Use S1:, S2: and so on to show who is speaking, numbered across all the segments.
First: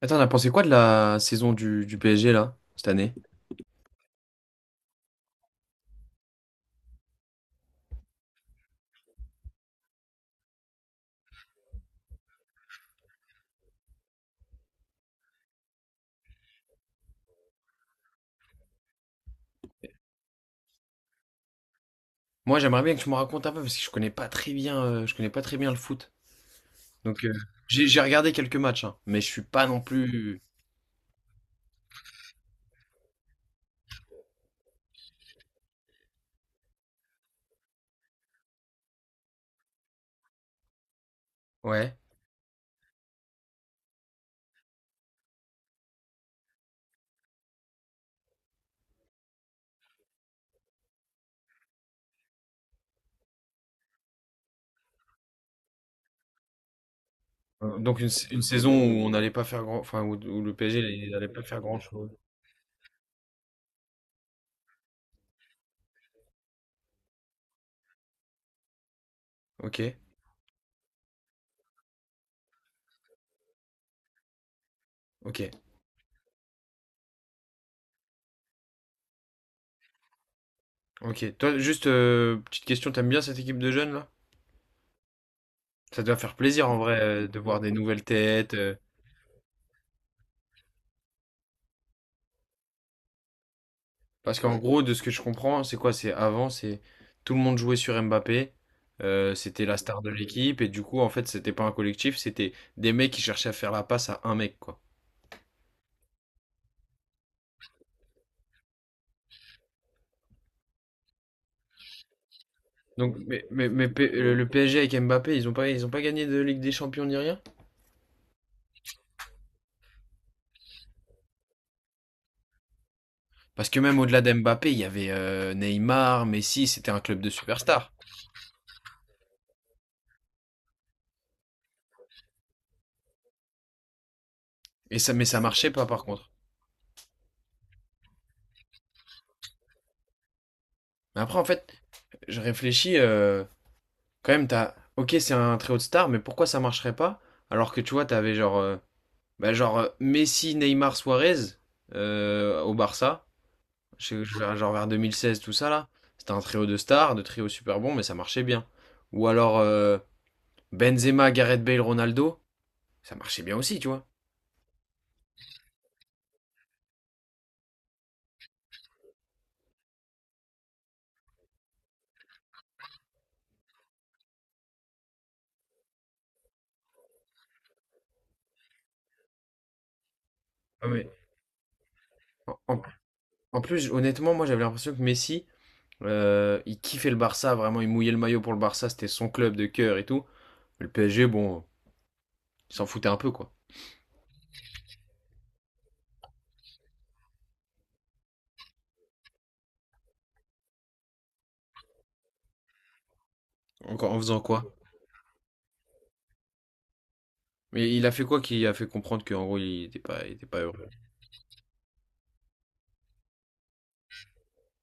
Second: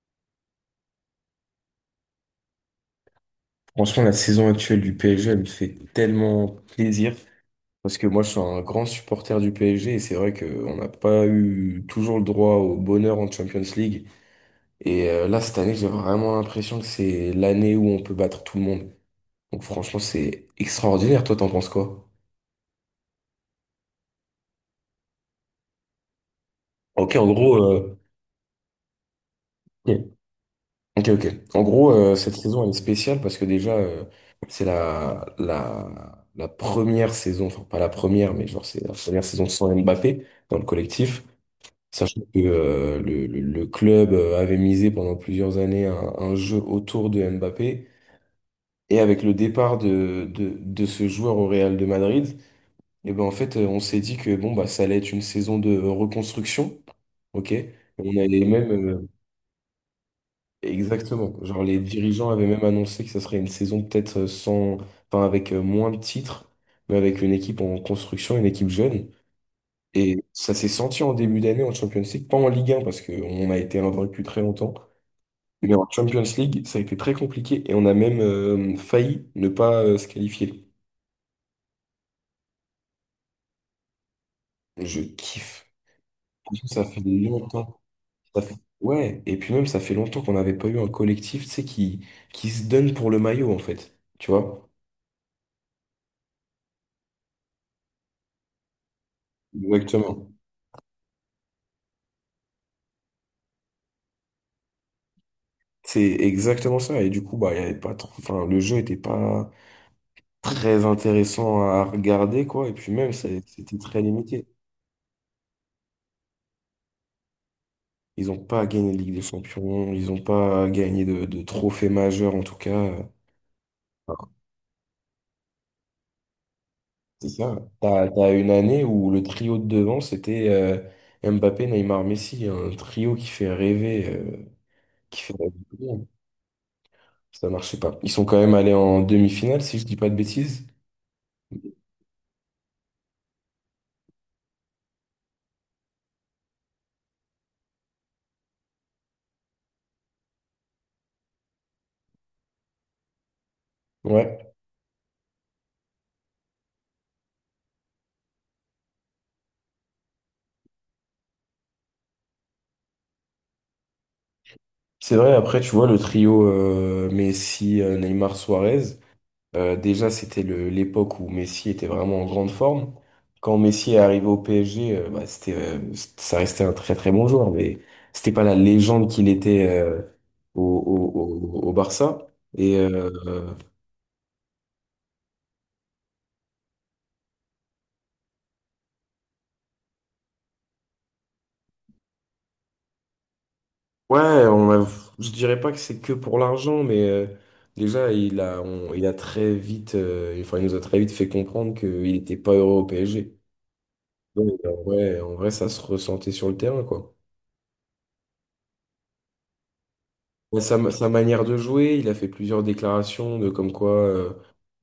S1: On a pensé quoi de la saison du PSG là, cette année?
S2: Franchement, la saison actuelle du PSG, elle me fait tellement plaisir parce que moi, je suis un grand supporter du PSG et c'est vrai qu'on n'a pas eu toujours le droit au bonheur en Champions League. Et là, cette année, j'ai vraiment l'impression que c'est l'année où on peut battre tout le monde. Donc, franchement, c'est extraordinaire. Toi, t'en penses quoi?
S1: Moi, j'aimerais bien que tu me racontes un peu parce que je connais pas très bien, je connais pas très bien le foot.
S2: Ok,
S1: Donc,
S2: en gros,
S1: j'ai j'ai regardé quelques matchs, hein, mais je suis pas non
S2: ok,
S1: plus.
S2: ok. Ok. En gros, cette saison, elle est spéciale parce que déjà, c'est la première saison, enfin, pas la première, mais genre, c'est la première saison sans Mbappé dans le collectif.
S1: Ouais.
S2: Sachant que le club avait misé pendant plusieurs années un jeu autour de Mbappé. Et avec le départ de ce joueur au Real de Madrid, et ben en fait, on s'est dit que bon, bah, ça allait être une saison de reconstruction. OK?
S1: Donc
S2: On
S1: une
S2: allait
S1: saison
S2: même.
S1: où on n'allait pas faire grand, enfin où le PSG n'allait
S2: Exactement.
S1: pas faire
S2: Genre, les
S1: grand-chose.
S2: dirigeants avaient même annoncé que ça serait une saison peut-être sans. Enfin, avec moins de titres, mais avec une équipe en construction, une équipe jeune.
S1: Ok,
S2: Et ça s'est senti en début d'année en Champions League, pas en Ligue 1, parce qu'on a été invaincu très longtemps.
S1: ok.
S2: Mais en Champions League, ça a été très compliqué et on a même failli ne pas se qualifier.
S1: Ok. Toi, juste petite question, t'aimes bien cette équipe de jeunes là?
S2: Je kiffe.
S1: Ça doit faire
S2: Parce
S1: plaisir
S2: que
S1: en
S2: ça
S1: vrai
S2: fait
S1: de voir des
S2: longtemps.
S1: nouvelles
S2: ça
S1: têtes.
S2: fait- Ouais, et puis même, ça fait longtemps qu'on n'avait pas eu un collectif, tu sais, qui se donne pour le maillot, en fait. Tu
S1: Parce qu'en
S2: vois?
S1: gros, de ce que je comprends, c'est quoi? C'est avant, c'est tout le monde jouait sur Mbappé. C'était la star de
S2: Exactement.
S1: l'équipe et du coup, en fait, c'était pas un collectif, c'était des mecs qui cherchaient à faire la passe à un mec quoi.
S2: C'est exactement ça. Et du coup, bah, il y avait pas trop... enfin, le jeu était pas très intéressant à regarder, quoi. Et puis même,
S1: Donc,
S2: c'était très
S1: Le
S2: limité.
S1: le PSG avec Mbappé, ils ont pas gagné de Ligue des Champions ni rien?
S2: Ils n'ont pas gagné de Ligue des Champions, ils n'ont pas gagné de trophée majeur, en tout cas.
S1: Parce que même
S2: euh.
S1: au-delà d'Mbappé, il y avait Neymar, Messi, c'était un club
S2: C'est
S1: de
S2: ça.
S1: superstars.
S2: T'as une année où le trio de devant, c'était Mbappé, Neymar, Messi. Un trio
S1: Et ça,
S2: qui
S1: mais
S2: fait
S1: ça
S2: rêver
S1: marchait
S2: tout
S1: pas
S2: le
S1: par
S2: monde.
S1: contre.
S2: Ça marchait pas. Ils sont quand même allés en demi-finale, si je dis pas de bêtises.
S1: Mais après, en fait, je réfléchis, quand même, t'as. Ok, c'est un trio de stars, mais pourquoi ça marcherait pas? Alors que tu vois, t'avais genre, Messi, Neymar, Suarez au Barça,
S2: Ouais.
S1: genre vers 2016, tout ça là. C'était un trio de stars, de trio super bon, mais ça marchait bien. Ou alors Benzema, Gareth Bale, Ronaldo, ça marchait bien aussi, tu vois.
S2: C'est vrai, après, tu vois, le trio Messi, Neymar, Suarez. Déjà, c'était l'époque où Messi était vraiment en grande forme. Quand Messi est arrivé au PSG, bah, ça restait un très très bon joueur, mais c'était pas la légende qu'il était
S1: Ah, mais
S2: au Barça.
S1: en,
S2: Et
S1: en- En plus, honnêtement, moi j'avais l'impression que Messi, il kiffait le Barça, vraiment, il mouillait le maillot pour le Barça, c'était son club de cœur et tout. Le PSG, bon, il s'en foutait un peu, quoi.
S2: ouais, on a, je dirais pas que c'est que pour l'argent, mais déjà il a très vite, enfin il nous a très vite fait comprendre qu'il n'était pas heureux au PSG.
S1: En, en faisant
S2: Donc
S1: quoi?
S2: ouais, en vrai, ça se ressentait sur le terrain, quoi.
S1: Mais il a fait quoi qui a fait comprendre qu'en gros il était pas
S2: Mais
S1: heureux?
S2: sa manière de jouer, il a fait plusieurs déclarations de comme quoi euh,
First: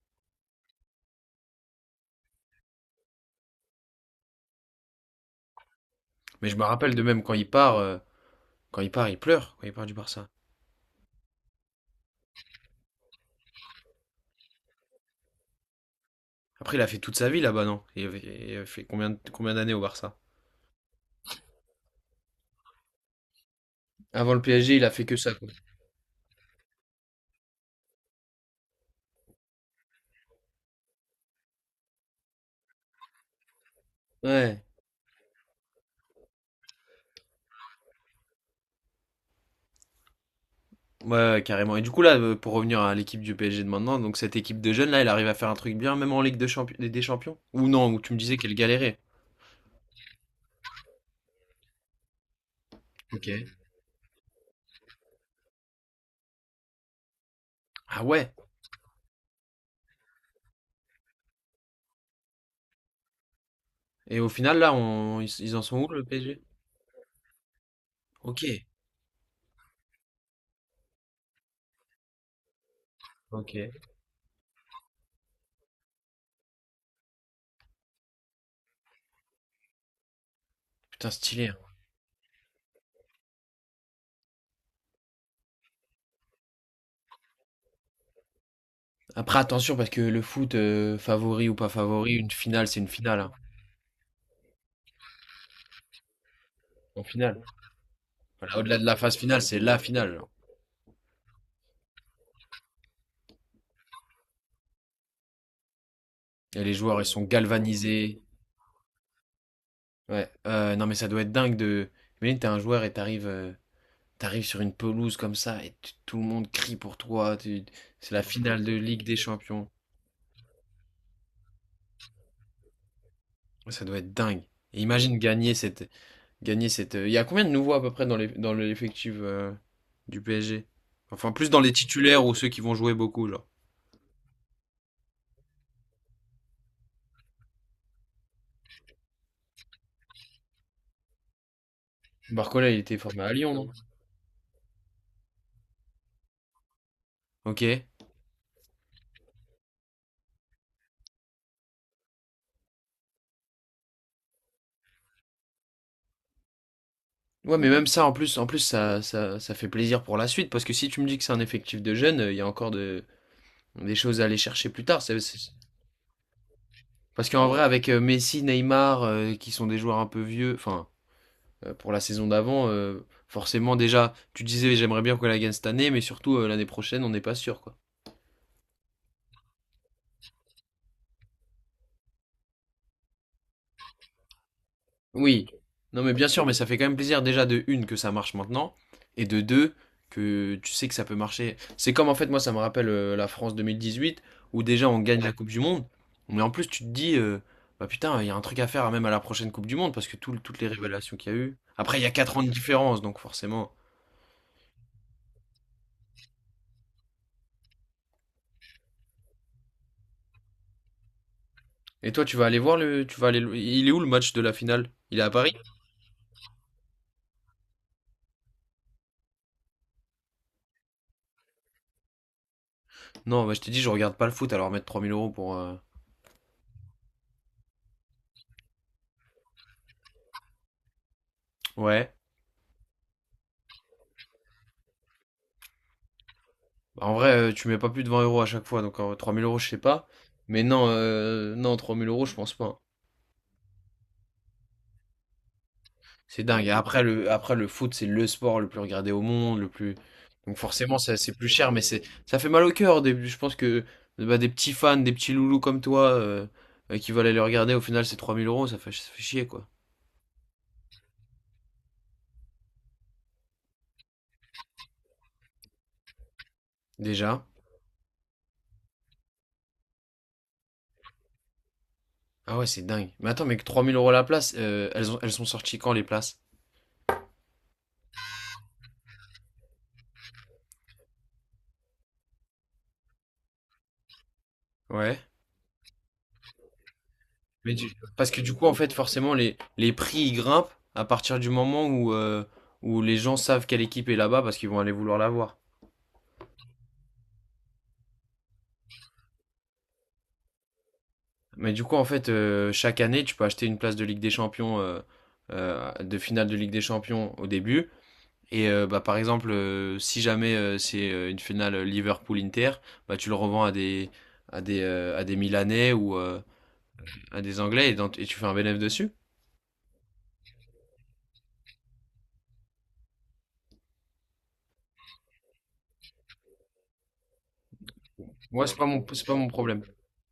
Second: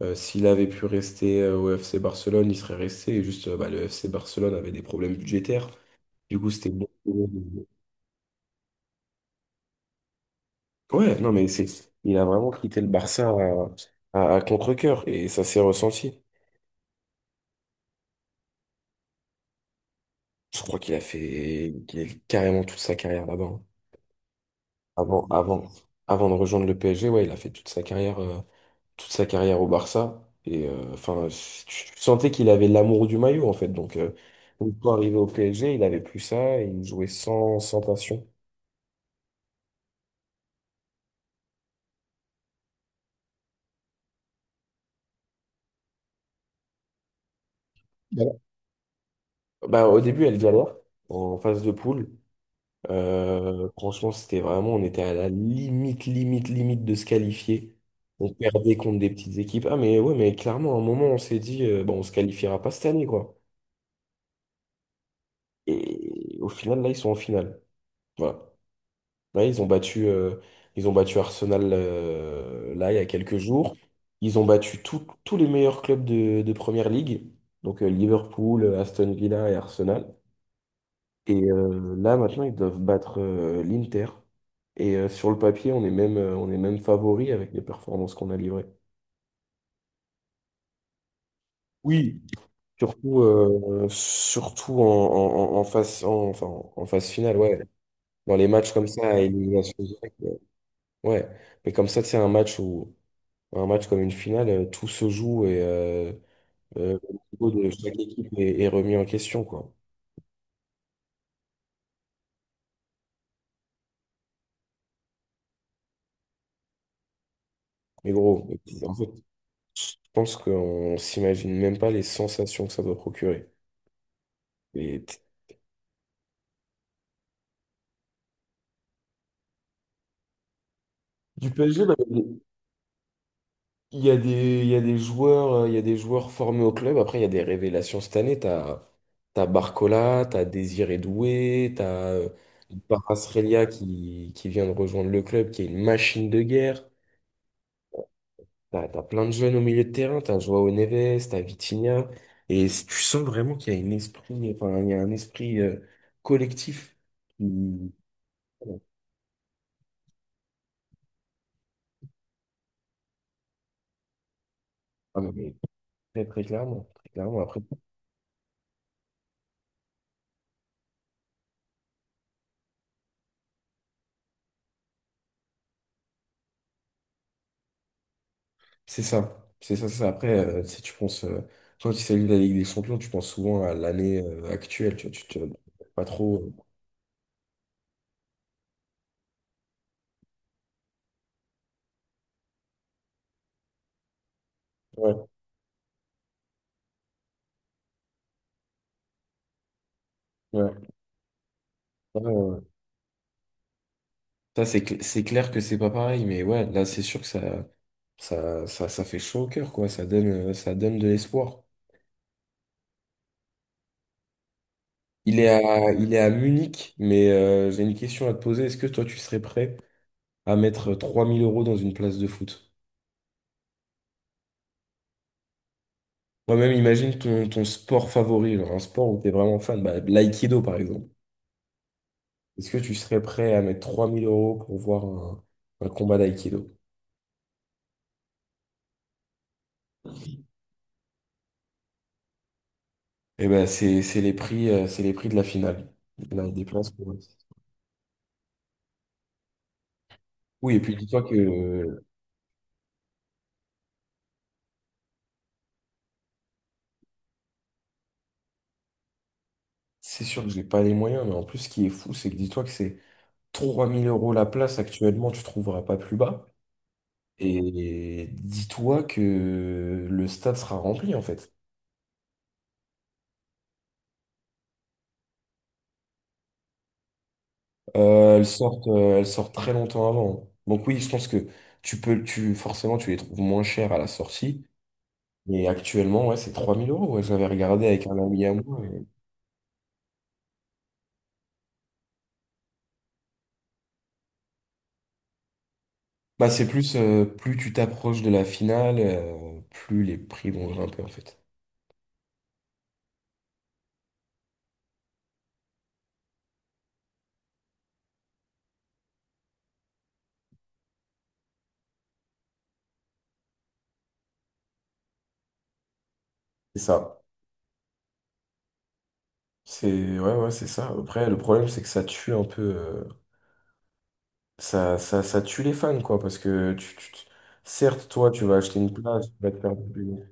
S2: euh, s'il avait pu rester au FC Barcelone, il serait resté. Et juste, bah, le FC Barcelone avait des problèmes budgétaires. Du
S1: Mais
S2: coup,
S1: je me
S2: c'était bon.
S1: rappelle de même quand il part, il pleure quand il part du Barça.
S2: Ouais, non, mais il a vraiment quitté le Barça à contre-cœur et ça s'est ressenti.
S1: Après, il a fait toute sa vie là-bas, non? Il a fait combien, combien d'années au Barça?
S2: Je crois qu'il a fait carrément toute sa carrière là-bas, hein.
S1: Avant le PSG, il a fait que
S2: Avant,
S1: ça, quoi.
S2: avant, Avant de rejoindre le PSG, ouais, il a fait toute sa carrière au Barça. Et enfin, tu sentais qu'il avait l'amour du maillot, en fait.
S1: Ouais.
S2: Donc, quand arrivé au PSG, il avait plus ça et il jouait sans passion.
S1: Ouais, ouais, carrément. Et du coup, là, pour revenir à l'équipe du PSG de maintenant, donc cette équipe de jeunes là, elle arrive à faire un truc bien, même en Ligue de Champions, des Champions? Ou non, où tu me
S2: Voilà.
S1: disais qu'elle galérait.
S2: Bah, au début, elle galère en phase de poule.
S1: Ok.
S2: Franchement, c'était vraiment, on était à la limite, limite, limite de se qualifier.
S1: Ah
S2: On
S1: ouais.
S2: perdait contre des petites équipes. Ah, mais ouais, mais clairement, à un moment, on s'est dit, bon, on se qualifiera pas cette année, quoi.
S1: Et au final, là, ils en sont où, le
S2: Et
S1: PSG?
S2: au final, là, ils sont en finale. Voilà.
S1: Ok.
S2: Ouais, ils ont battu Arsenal là il y a quelques jours.
S1: Ok.
S2: Ils ont battu tous les meilleurs clubs de Première Ligue, donc Liverpool, Aston Villa et Arsenal.
S1: Putain,
S2: Et
S1: stylé, hein.
S2: là maintenant ils doivent battre l'Inter. Et sur le papier on est même favori avec les performances qu'on a livrées.
S1: Après, attention, parce que le foot, favori ou pas favori,
S2: Oui.
S1: une finale, c'est une finale,
S2: Surtout,
S1: hein.
S2: surtout enfin, en
S1: En
S2: phase finale,
S1: finale.
S2: ouais. Dans les
S1: Voilà,
S2: matchs
S1: au-delà de
S2: comme
S1: la
S2: ça,
S1: phase
S2: à
S1: finale, c'est
S2: élimination
S1: la
S2: directe,
S1: finale.
S2: ouais. Ouais. Mais comme ça, c'est un match où Un match comme une finale, tout se joue et
S1: Et les joueurs, ils
S2: le
S1: sont
S2: niveau de chaque
S1: galvanisés.
S2: équipe est remis en question, quoi.
S1: Ouais. Non, mais ça doit être dingue de. Imagine, t'es un joueur et t'arrives sur une pelouse comme ça et tout le monde crie pour toi. Tu-
S2: Mais
S1: C'est la
S2: gros,
S1: finale de
S2: en
S1: Ligue
S2: fait,
S1: des Champions.
S2: je pense qu'on s'imagine même pas les sensations que ça doit procurer.
S1: Ouais, ça doit être dingue. Et
S2: Et
S1: imagine
S2: t-
S1: gagner cette. Gagner cette. Il y a combien de nouveaux à peu près dans les... dans l'effectif du PSG? Enfin, plus
S2: du
S1: dans les
S2: PSG, bah,
S1: titulaires ou ceux qui vont jouer beaucoup, genre.
S2: il y a des, il y a des joueurs, il y a des joueurs formés au club. Après, il y a des révélations cette année. T'as Barcola, t'as Désiré Doué, t'as
S1: Barcola, il était formé à Lyon,
S2: Kvaratskhelia
S1: non?
S2: qui vient de rejoindre le club, qui est une machine de guerre.
S1: Ok.
S2: T'as plein de jeunes au milieu de terrain, t'as Joao Neves, t'as Vitinha, et tu sens vraiment qu'il y a un esprit, enfin, il y a un esprit collectif
S1: Ouais, mais même
S2: qui...
S1: ça, en plus, ça fait plaisir pour la suite, parce que si tu me dis que c'est un effectif de jeunes, il y a encore de, des choses à aller chercher plus tard.
S2: Ah non, mais très, très
S1: Parce
S2: clairement,
S1: qu'en
S2: après,
S1: vrai, avec Messi, Neymar, qui sont des joueurs un peu vieux, enfin, pour la saison d'avant, forcément, déjà, tu disais, j'aimerais bien qu'on la gagne cette année, mais surtout, l'année prochaine, on n'est pas sûr, quoi.
S2: c'est ça, c'est ça, c'est ça. Après, si tu penses, toi qui salues la Ligue des Champions, tu penses souvent à l'année actuelle, tu vois, tu te...
S1: Oui, non
S2: pas
S1: mais bien
S2: trop...
S1: sûr, mais ça fait quand même plaisir déjà de une que ça marche maintenant, et de deux que tu sais que ça peut marcher. C'est comme en fait moi ça me rappelle la France 2018 où déjà on gagne
S2: Ouais,
S1: la Coupe du Monde, mais en plus tu te dis bah putain il y a un truc à faire même à la prochaine Coupe du Monde parce que toutes les
S2: ouais,
S1: révélations qu'il y a eu. Après il y a
S2: ouais,
S1: 4 ans de
S2: ouais.
S1: différence donc forcément.
S2: Ça, c'est clair que c'est pas pareil, mais ouais, là, c'est sûr que ça fait chaud au cœur, quoi, ça donne de l'espoir.
S1: Et toi tu vas aller voir le, tu vas aller, le- il est où le match de la finale? Il est à Paris?
S2: Il est à Munich, mais j'ai une question à te poser. Est-ce que toi, tu serais prêt à mettre 3 000 € dans une place de foot?
S1: Non, bah, je t'ai dit je regarde pas le foot alors mettre 3000 euros pour.
S2: Moi-même, imagine ton sport favori, genre un sport où tu es vraiment fan, bah, l'aïkido par exemple.
S1: Ouais.
S2: Est-ce que tu serais prêt à mettre 3000 euros pour voir un combat d'aïkido?
S1: Bah, en vrai, tu mets pas plus de 20 euros à chaque fois, donc 3000 euros, je sais pas. Mais non, 3000 euros, je pense pas, hein.
S2: Eh ben, c'est les prix de la finale.
S1: C'est
S2: Là,
S1: dingue. Et après le foot, c'est le sport le plus regardé au monde, le plus. Donc
S2: oui, et puis
S1: forcément, ça,
S2: dis-toi
S1: c'est
S2: que
S1: plus cher, ça fait mal au cœur au début. Je pense que bah, des petits fans, des petits loulous comme toi, qui veulent aller le regarder, au final, c'est 3000 euros, ça fait chier, quoi.
S2: c'est sûr que j'ai pas les moyens, mais en plus, ce qui est fou, c'est que dis-toi que c'est 3000 euros la place actuellement, tu trouveras pas plus bas.
S1: Déjà.
S2: Et dis-toi que le stade sera rempli en fait.
S1: Ah ouais, c'est dingue. Mais attends, mais que 3000 euros la place, elles sont sorties quand les places?
S2: Elles sortent très longtemps avant, hein. Donc oui, je pense que tu forcément, tu les trouves moins chères à la sortie.
S1: Ouais.
S2: Mais actuellement, ouais, c'est 3000 euros. Ouais, j'avais
S1: Mais
S2: regardé avec un
S1: parce que
S2: ami
S1: du
S2: à
S1: coup, en
S2: moi.
S1: fait, forcément, les prix ils grimpent à partir du moment où, où les gens savent quelle équipe est là-bas parce qu'ils vont aller vouloir la voir.
S2: Bah, plus tu t'approches de la finale, plus les prix vont grimper en fait.
S1: Mais du coup, en fait, chaque année, tu peux acheter une place de Ligue des Champions, de finale de Ligue des Champions au début. Et bah, par exemple, si jamais c'est une finale Liverpool-Inter, bah, tu le revends à des, à des Milanais ou
S2: C'est ça.
S1: à des Anglais et tu fais un bénéfice dessus.
S2: C'est ça. Après, le problème, c'est que ça tue un peu. Ça tue les fans, quoi, parce que certes, toi, tu vas
S1: Moi,
S2: acheter une
S1: c'est
S2: place,
S1: pas
S2: tu
S1: mon
S2: vas te faire
S1: problème.
S2: du pognon.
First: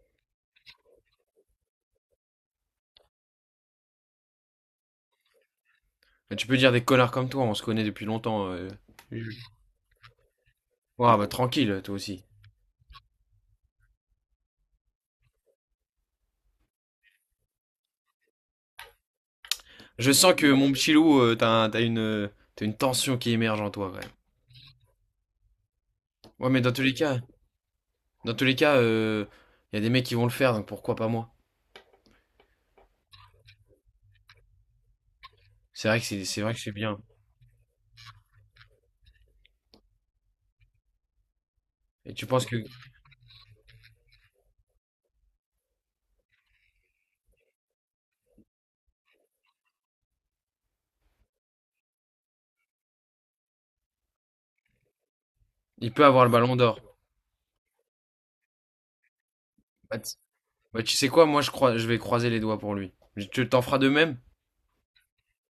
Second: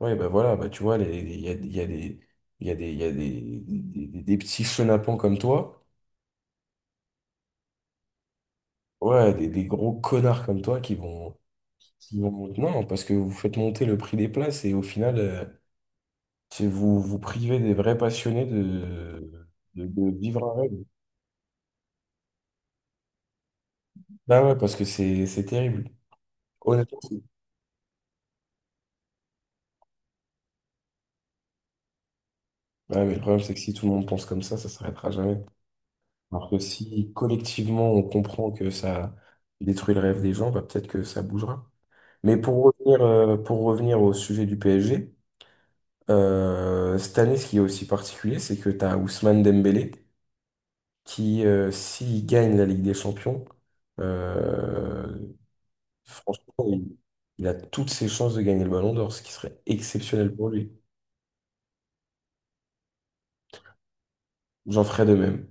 S2: Ouais, bah voilà, bah tu vois, il y a des, il y a des, des petits chenapans comme toi,
S1: Mais tu peux dire des connards comme toi, on se connaît depuis longtemps.
S2: ouais, des gros connards comme toi
S1: Ouais bah, tranquille, toi aussi.
S2: non, parce que vous faites monter le prix des places et au final, c'est vous, vous privez des vrais passionnés
S1: Je
S2: de
S1: sens
S2: vivre
S1: que
S2: un
S1: mon
S2: rêve.
S1: petit loup, t'as une tension qui émerge en toi, quand même.
S2: Bah ouais, parce que c'est terrible.
S1: Ouais, mais
S2: Honnêtement,
S1: dans tous les cas, il y a des mecs qui vont le faire, donc pourquoi pas moi?
S2: bah ouais, mais le problème, c'est que si tout le monde pense comme ça s'arrêtera jamais.
S1: C'est
S2: Alors
S1: vrai
S2: que
S1: que c'est bien.
S2: si collectivement on comprend que ça détruit le rêve des gens, bah, peut-être que ça bougera.
S1: Et tu
S2: Mais
S1: penses que
S2: pour revenir au sujet du PSG, cette année, ce qui est aussi particulier, c'est que tu as Ousmane Dembélé qui, s'il gagne la Ligue des Champions, euh,
S1: il peut avoir le
S2: franchement,
S1: ballon d'or?
S2: il a toutes ses chances de gagner le Ballon d'Or, ce qui serait
S1: Bah, t-
S2: exceptionnel pour lui.
S1: Bah, tu sais quoi, moi je crois, je vais croiser les doigts pour lui. Je- Tu t'en feras de même?
S2: J'en ferais de même.